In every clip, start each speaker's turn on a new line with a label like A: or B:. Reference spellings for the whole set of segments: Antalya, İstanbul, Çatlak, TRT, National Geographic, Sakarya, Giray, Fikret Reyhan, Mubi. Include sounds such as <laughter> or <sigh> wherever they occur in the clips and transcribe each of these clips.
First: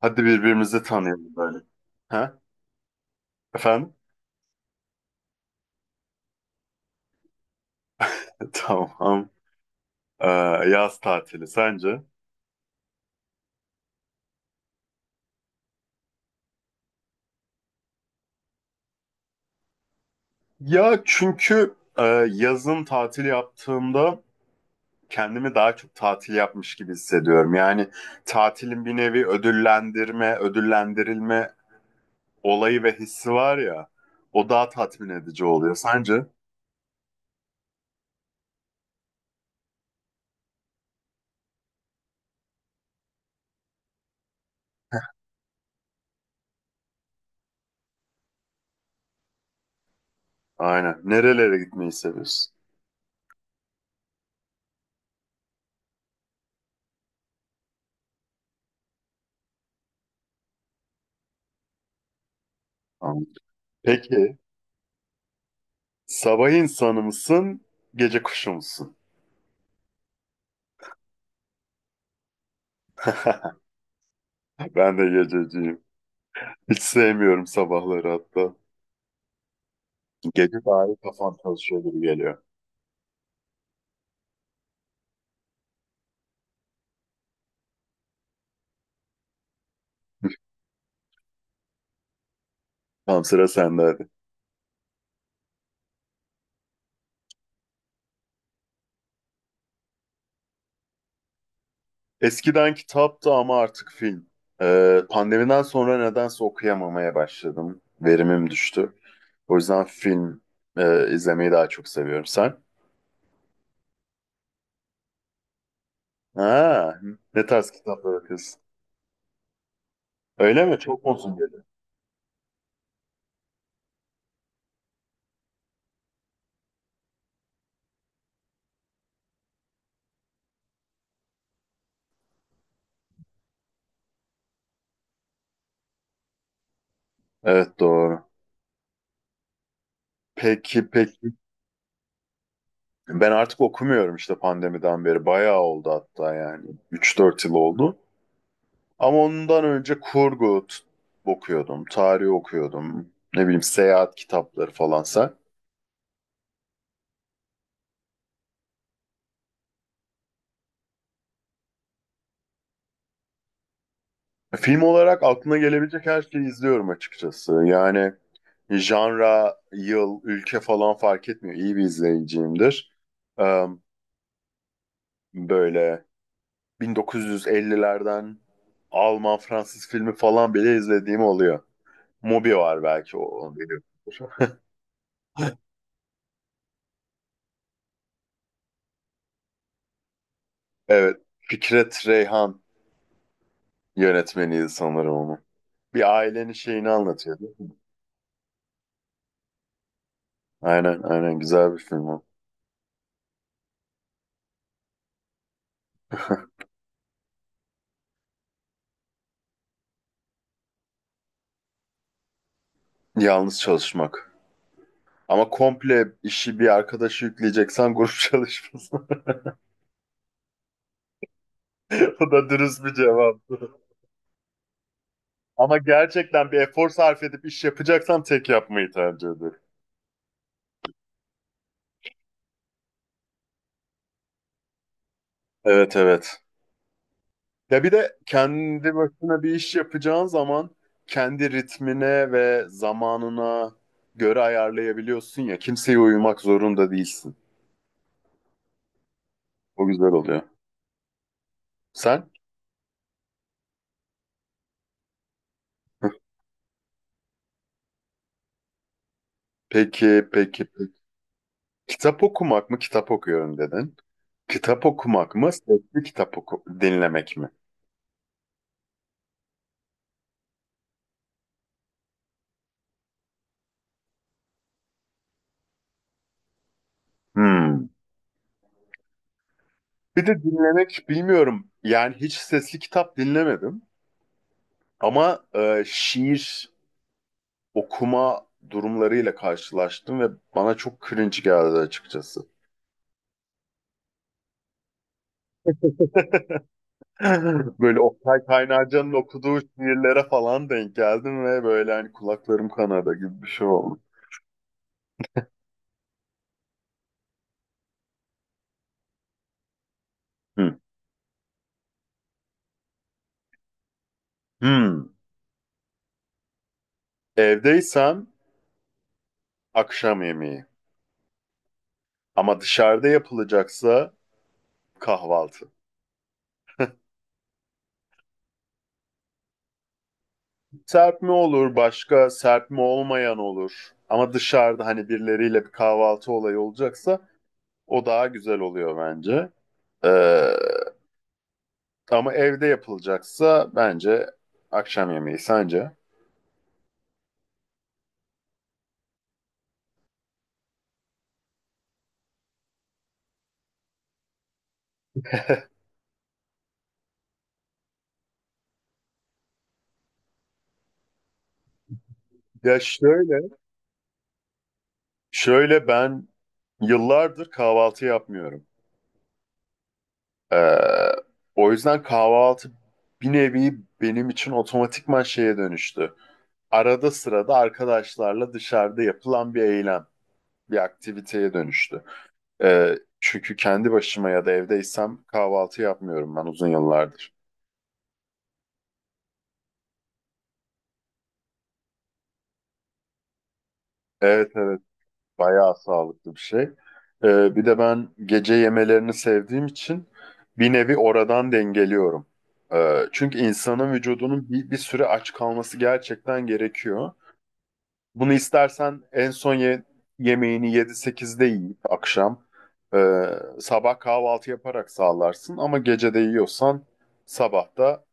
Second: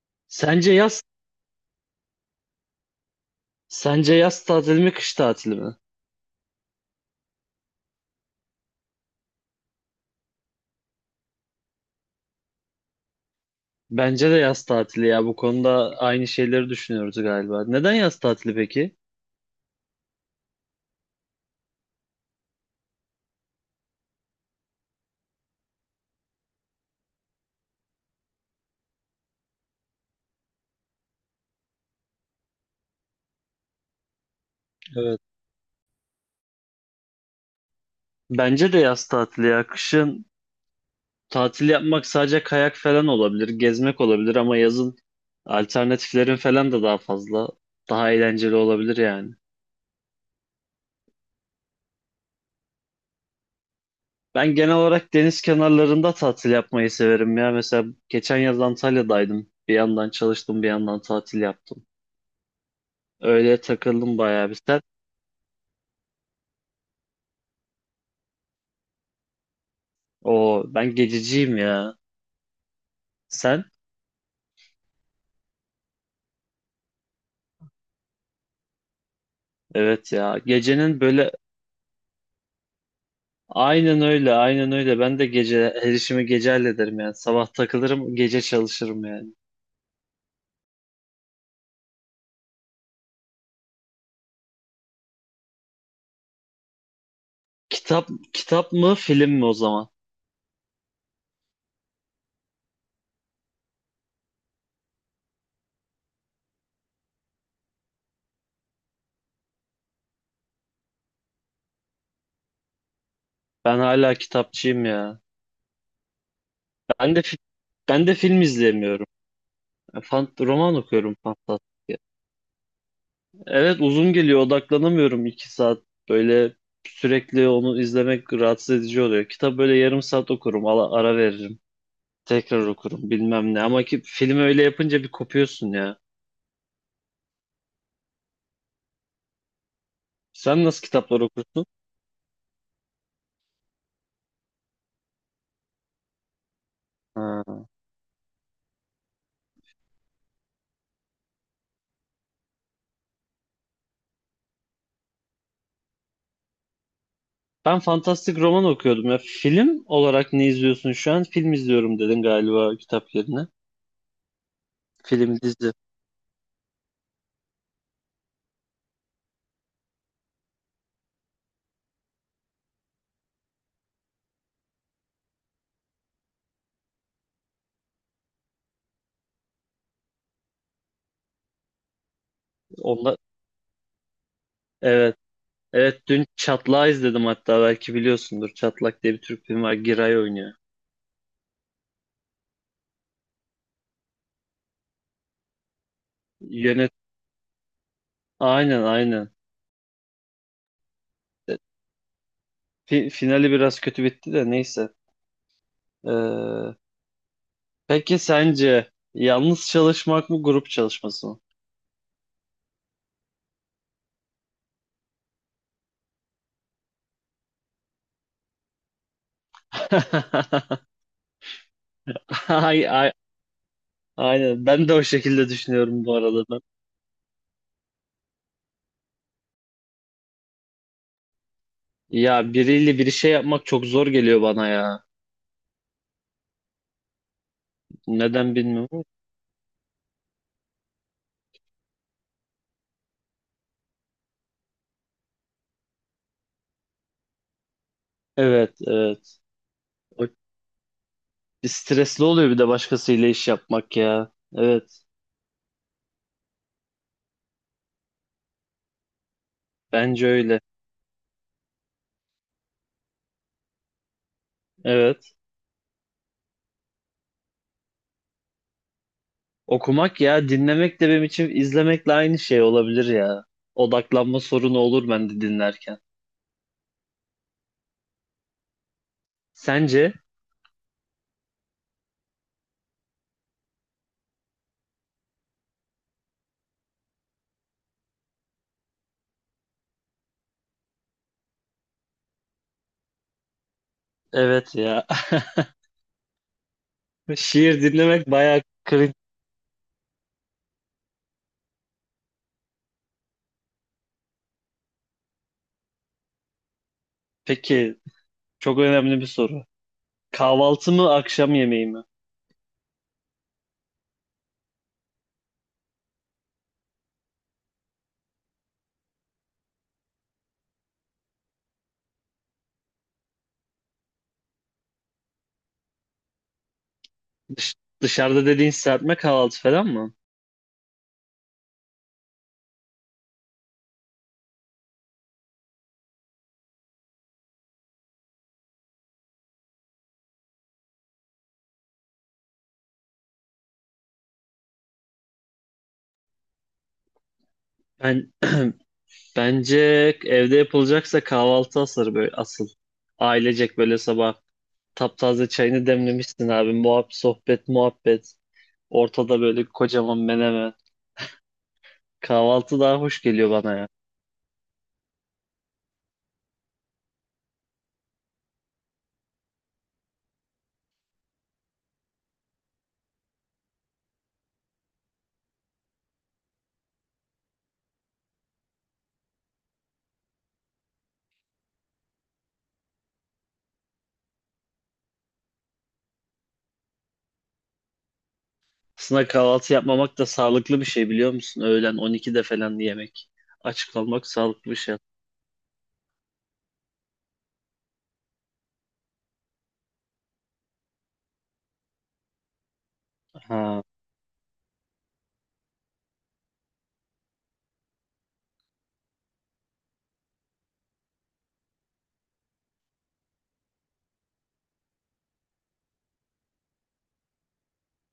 A: Hadi
B: Sence
A: birbirimizi
B: yaz
A: tanıyalım böyle. Ha? Efendim?
B: sence yaz tatili mi kış tatili mi?
A: <laughs> Tamam. Ee, Yaz tatili sence?
B: Bence de yaz tatili ya. Bu konuda aynı şeyleri düşünüyoruz galiba. Neden yaz tatili peki?
A: Ya çünkü yazın tatil yaptığımda kendimi daha çok tatil yapmış gibi hissediyorum. Yani tatilin bir nevi ödüllendirme, ödüllendirilme olayı ve hissi var ya. O daha tatmin
B: Evet.
A: edici oluyor sence?
B: Bence de yaz tatili ya. Kışın tatil yapmak sadece kayak falan olabilir, gezmek olabilir ama yazın alternatiflerin falan da daha fazla, daha eğlenceli olabilir yani.
A: Aynen. Nerelere gitmeyi seviyorsun?
B: Ben genel olarak deniz kenarlarında tatil yapmayı severim ya. Mesela geçen yaz Antalya'daydım. Bir yandan çalıştım, bir yandan tatil yaptım.
A: Tamam.
B: Öyle takıldım
A: Peki
B: bayağı bir.
A: sabah insanı mısın, gece kuşu musun?
B: O ben gececiyim ya.
A: <laughs>
B: Sen?
A: Ben de gececiyim. Hiç sevmiyorum sabahları hatta.
B: Evet ya.
A: Gece dahi
B: Gecenin böyle
A: kafam çalışıyor gibi geliyor.
B: aynen öyle, aynen öyle. Ben de gece her işimi gece hallederim yani. Sabah takılırım, gece çalışırım yani.
A: Tamam, sıra sende hadi.
B: Kitap kitap mı, film mi o zaman?
A: Eskiden kitaptı ama artık film. Pandemiden sonra nedense okuyamamaya başladım. Verimim düştü. O yüzden film izlemeyi daha çok seviyorum. Sen?
B: Ben hala kitapçıyım ya.
A: Ha,
B: Ben de fi-
A: ne tarz
B: Ben
A: kitaplar
B: de film
A: okuyorsun?
B: izleyemiyorum. Fan,
A: Öyle
B: roman
A: mi? Çok mu
B: okuyorum
A: uzun geliyor?
B: fantastik. Evet uzun geliyor, odaklanamıyorum. İki saat böyle sürekli onu izlemek rahatsız edici oluyor. Kitap böyle yarım saat okurum, ara veririm. Tekrar okurum bilmem ne ama ki film öyle yapınca bir kopuyorsun ya.
A: Evet, doğru.
B: Sen
A: Peki,
B: nasıl kitaplar
A: peki.
B: okursun?
A: Ben artık okumuyorum işte pandemiden beri. Bayağı oldu hatta, yani. 3 4 yıl
B: Ha.
A: oldu. Ama ondan önce okuyordum, tarih okuyordum. Ne bileyim, seyahat kitapları falansa.
B: Ben fantastik roman okuyordum ya. Film olarak ne izliyorsun şu an? Film izliyorum dedin galiba kitap yerine.
A: Film olarak
B: Film,
A: aklına
B: dizi.
A: gelebilecek her şeyi izliyorum açıkçası. Yani janra, yıl, ülke falan fark etmiyor. İyi bir izleyiciyimdir. Ee, Böyle 1950'lerden Alman, Fransız filmi falan bile izlediğim oluyor. Mubi var belki,
B: Onlar...
A: o. Onu biliyorsunuz.
B: Evet.
A: <laughs>
B: Evet, dün Çatlak'ı izledim, hatta belki biliyorsundur. Çatlak diye bir Türk filmi var. Giray oynuyor.
A: Evet, Fikret Reyhan yönetmeniydi sanırım onu. Bir ailenin şeyini
B: Yönet...
A: anlatıyor, değil mi?
B: Aynen aynen.
A: Aynen aynen,
B: E,
A: güzel bir film o.
B: Finali biraz kötü bitti de neyse.
A: <laughs>
B: Ee, peki sence yalnız çalışmak mı grup çalışması mı?
A: Yalnız çalışmak. Ama komple işi bir arkadaşı yükleyeceksen, grup çalışması. <laughs>
B: <laughs>
A: O da dürüst
B: Ay,
A: bir
B: ay,
A: cevap.
B: aynen. Ben de o şekilde
A: Ama
B: düşünüyorum bu arada
A: gerçekten bir
B: ben.
A: efor sarf edip iş yapacaksam tek yapmayı tercih ederim.
B: Ya biriyle bir şey yapmak çok zor geliyor bana ya.
A: Evet, evet. Ya bir de
B: Neden
A: kendi
B: bilmiyorum.
A: başına bir iş yapacağın zaman kendi ritmine ve zamanına göre ayarlayabiliyorsun ya. Kimseye uyumak zorunda değilsin.
B: Evet, evet.
A: O güzel
B: O
A: oluyor.
B: stresli
A: Sen?
B: oluyor bir de başkasıyla iş yapmak ya. Evet,
A: <laughs>
B: bence
A: Peki,
B: öyle.
A: peki, peki. Kitap okumak mı, kitap okuyorum dedin. Kitap okumak
B: Evet.
A: mı, sesli kitap oku dinlemek mi?
B: Okumak ya, dinlemek de benim için izlemekle aynı şey olabilir ya. Odaklanma sorunu olur bende dinlerken.
A: Hmm.
B: Sence?
A: Bir de dinlemek bilmiyorum. Yani hiç sesli kitap dinlemedim. Ama şiir okuma durumlarıyla karşılaştım ve bana çok cringe geldi açıkçası.
B: Evet ya. <laughs>
A: <laughs>
B: Şiir
A: Böyle
B: dinlemek
A: Oktay
B: bayağı
A: Kaynarca'nın
B: cringe.
A: okuduğu şiirlere falan denk geldim ve böyle hani kulaklarım kanadı gibi bir şey oldu.
B: Peki, çok önemli bir soru.
A: Hmm.
B: Kahvaltı mı, akşam yemeği mi?
A: Hmm. Evdeysem akşam yemeği. Ama dışarıda yapılacaksa kahvaltı.
B: Dış- dışarıda dediğin serpme kahvaltı falan mı?
A: Serpme olur, başka serpme olmayan olur. Ama dışarıda hani birileriyle bir kahvaltı olayı olacaksa o daha güzel oluyor bence. Ee, Ama evde yapılacaksa bence akşam yemeği, sence?
B: Ben bence evde yapılacaksa kahvaltı asır böyle asıl. Ailecek böyle sabah taptaze çayını demlemişsin abi. Muhabbet, sohbet, muhabbet. Ortada böyle kocaman menemen.
A: Ya
B: Kahvaltı daha hoş
A: şöyle,
B: geliyor bana ya.
A: şöyle ben yıllardır kahvaltı yapmıyorum. Ee, O yüzden kahvaltı bir nevi benim için otomatikman şeye dönüştü. Arada sırada arkadaşlarla dışarıda yapılan bir eylem, bir aktiviteye dönüştü. Ee, Çünkü kendi başıma ya da evdeysem kahvaltı yapmıyorum ben uzun yıllardır.
B: Aslında kahvaltı yapmamak da sağlıklı bir şey biliyor musun? Öğlen 12'de falan yemek. Aç kalmak
A: Evet,
B: sağlıklı bir
A: evet,
B: şey.
A: bayağı sağlıklı bir şey. Bir de ben gece yemelerini sevdiğim için bir nevi oradan dengeliyorum. Çünkü
B: Ha,
A: insanın vücudunun bir süre aç kalması gerçekten gerekiyor. Bunu istersen en son yemeğini 7-8'de yiyip akşam e, sabah kahvaltı yaparak sağlarsın ama gece de yiyorsan sabah da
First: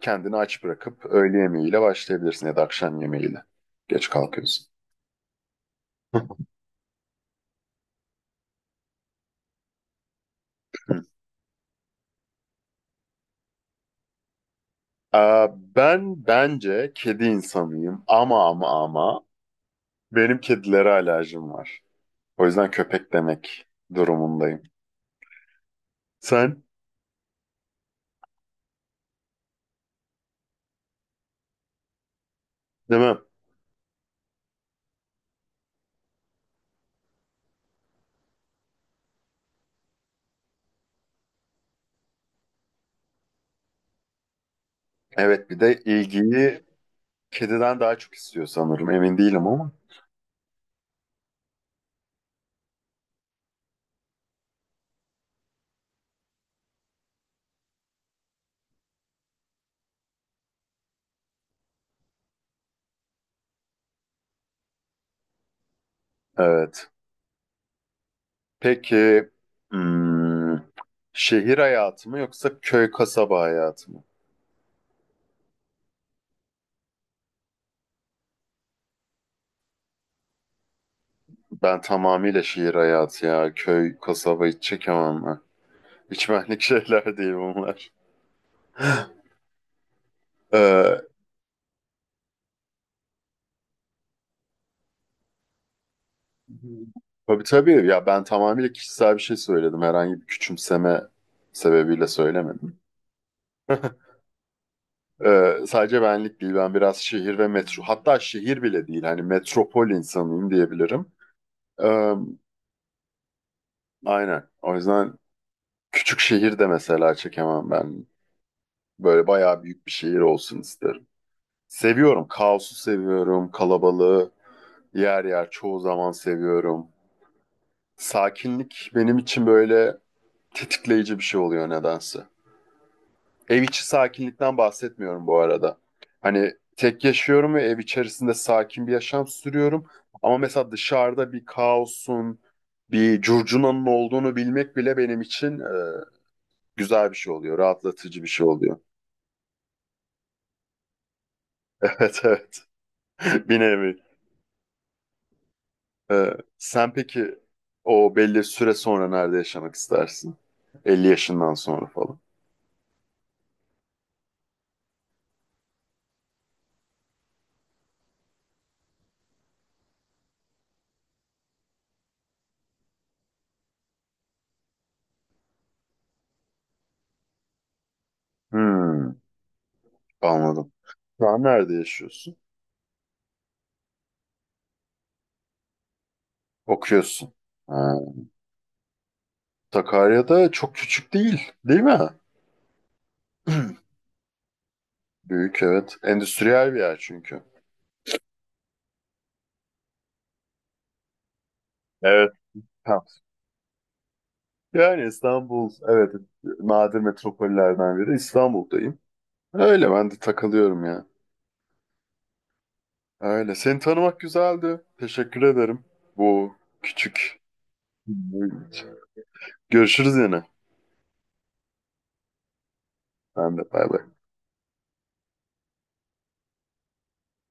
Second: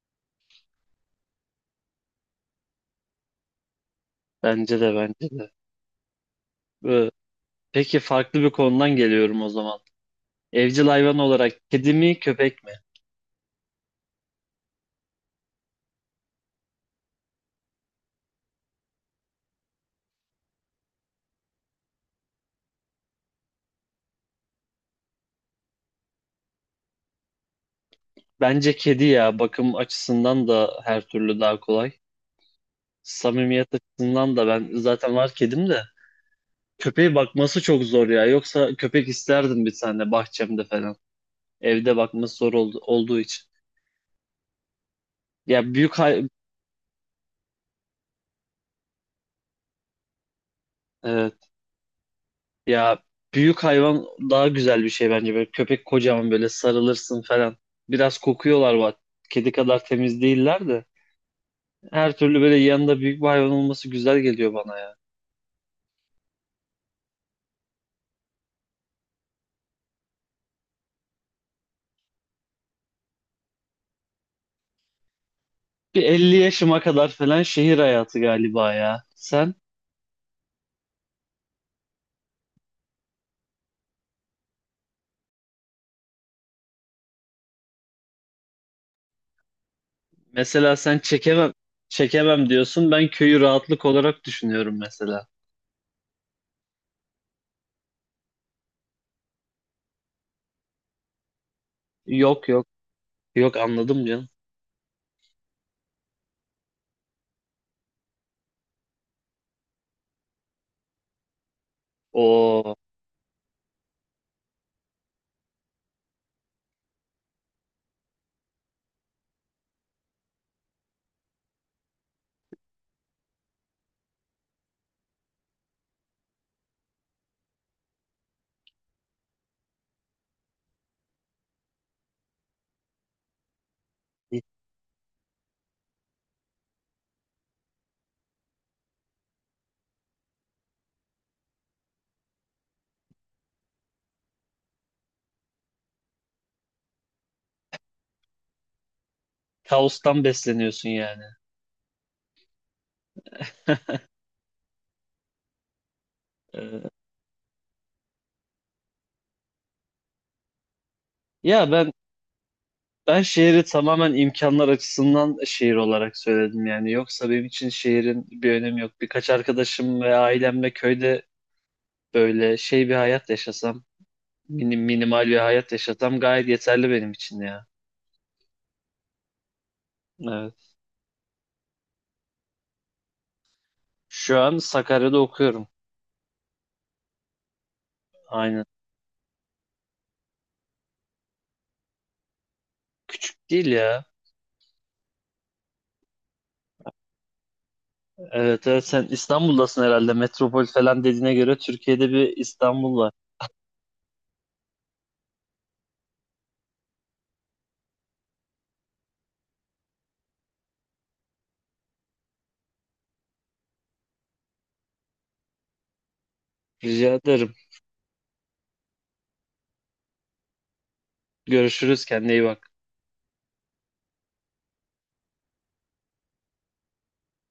A: kendini aç bırakıp öğle yemeğiyle başlayabilirsin ya da akşam yemeğiyle. Geç kalkıyorsun.
B: bence de bence de.
A: <laughs>
B: Ee, Peki farklı bir konudan geliyorum o zaman. Evcil hayvan olarak kedi mi köpek mi?
A: Ben bence kedi insanıyım ama benim kedilere alerjim var. O yüzden köpek demek durumundayım. Sen?
B: Bence kedi ya, bakım açısından da her türlü daha kolay.
A: Değil mi?
B: Samimiyet açısından da ben zaten var kedim de. Köpeğe bakması çok zor ya. Yoksa köpek isterdim bir tane bahçemde falan. Evde bakması zor oldu, olduğu için.
A: Evet, bir
B: Ya
A: de
B: büyük hay
A: ilgiyi kediden daha çok istiyor sanırım. Emin değilim ama.
B: evet. Ya büyük hayvan daha güzel bir şey bence. Böyle köpek kocaman, böyle sarılırsın falan. Biraz kokuyorlar bak. Kedi kadar temiz değiller de. Her türlü böyle yanında büyük bir hayvan olması güzel geliyor bana.
A: Evet. Peki, hmm, şehir hayatı mı yoksa köy kasaba hayatı mı?
B: Bir 50 yaşıma kadar falan şehir hayatı galiba ya. Sen
A: Ben tamamıyla şehir hayatı ya. Köy kasaba hiç çekemem ben. Hiç benlik <laughs> şeyler değil bunlar. <laughs>
B: mesela, sen
A: Ee,
B: çekemem diyorsun. Ben köyü rahatlık olarak düşünüyorum mesela.
A: tabii tabii ya, ben tamamıyla kişisel bir şey söyledim. Herhangi bir küçümseme sebebiyle
B: Yok yok
A: söylemedim.
B: yok
A: <laughs>
B: anladım canım.
A: Sadece benlik değil. Ben biraz şehir ve metro. Hatta şehir bile değil. Hani metropol insanıyım diyebilirim. Ee,
B: O,
A: Aynen. O yüzden küçük şehir de mesela çekemem ben. Böyle bayağı büyük bir şehir olsun isterim. Seviyorum. Kaosu seviyorum. Kalabalığı yer yer çoğu zaman seviyorum. Sakinlik benim için böyle tetikleyici bir şey oluyor nedense. Ev içi sakinlikten bahsetmiyorum bu arada. Hani tek yaşıyorum ve ev içerisinde sakin bir yaşam sürüyorum. Ama mesela dışarıda bir kaosun, bir curcunanın olduğunu bilmek bile benim için güzel bir şey oluyor, rahatlatıcı bir şey oluyor. <laughs>
B: kaostan besleniyorsun yani.
A: Evet, evet. <laughs> Bir nevi. Ee,
B: Ee,
A: Sen peki o belli süre sonra nerede yaşamak istersin? 50 yaşından
B: ya
A: sonra
B: ben
A: falan.
B: ben şehri tamamen imkanlar açısından şehir olarak söyledim yani. Yoksa benim için şehrin bir önemi yok. Birkaç arkadaşım ve ailemle köyde böyle şey bir hayat yaşasam, minimal bir hayat yaşasam gayet yeterli benim için ya.
A: Hmm, anladım.
B: Evet.
A: Şu an nerede yaşıyorsun?
B: Şu an Sakarya'da okuyorum.
A: Okuyorsun. Ha.
B: Aynen.
A: Sakarya'da çok küçük değil, değil mi?
B: Küçük değil
A: <clears throat>
B: ya.
A: Büyük, evet. Endüstriyel bir yer çünkü.
B: Evet evet, sen İstanbul'dasın herhalde. Metropol falan dediğine göre Türkiye'de
A: Evet.
B: bir İstanbul
A: Ha.
B: var.
A: Yani İstanbul, evet, nadir metropollerden biri. İstanbul'dayım. Öyle ben de takılıyorum ya. Öyle. Seni tanımak güzeldi. Teşekkür ederim. Bu
B: Rica
A: küçük.
B: ederim.
A: Görüşürüz yine.
B: Görüşürüz. Kendine iyi bak.
A: Ben de, bay bay.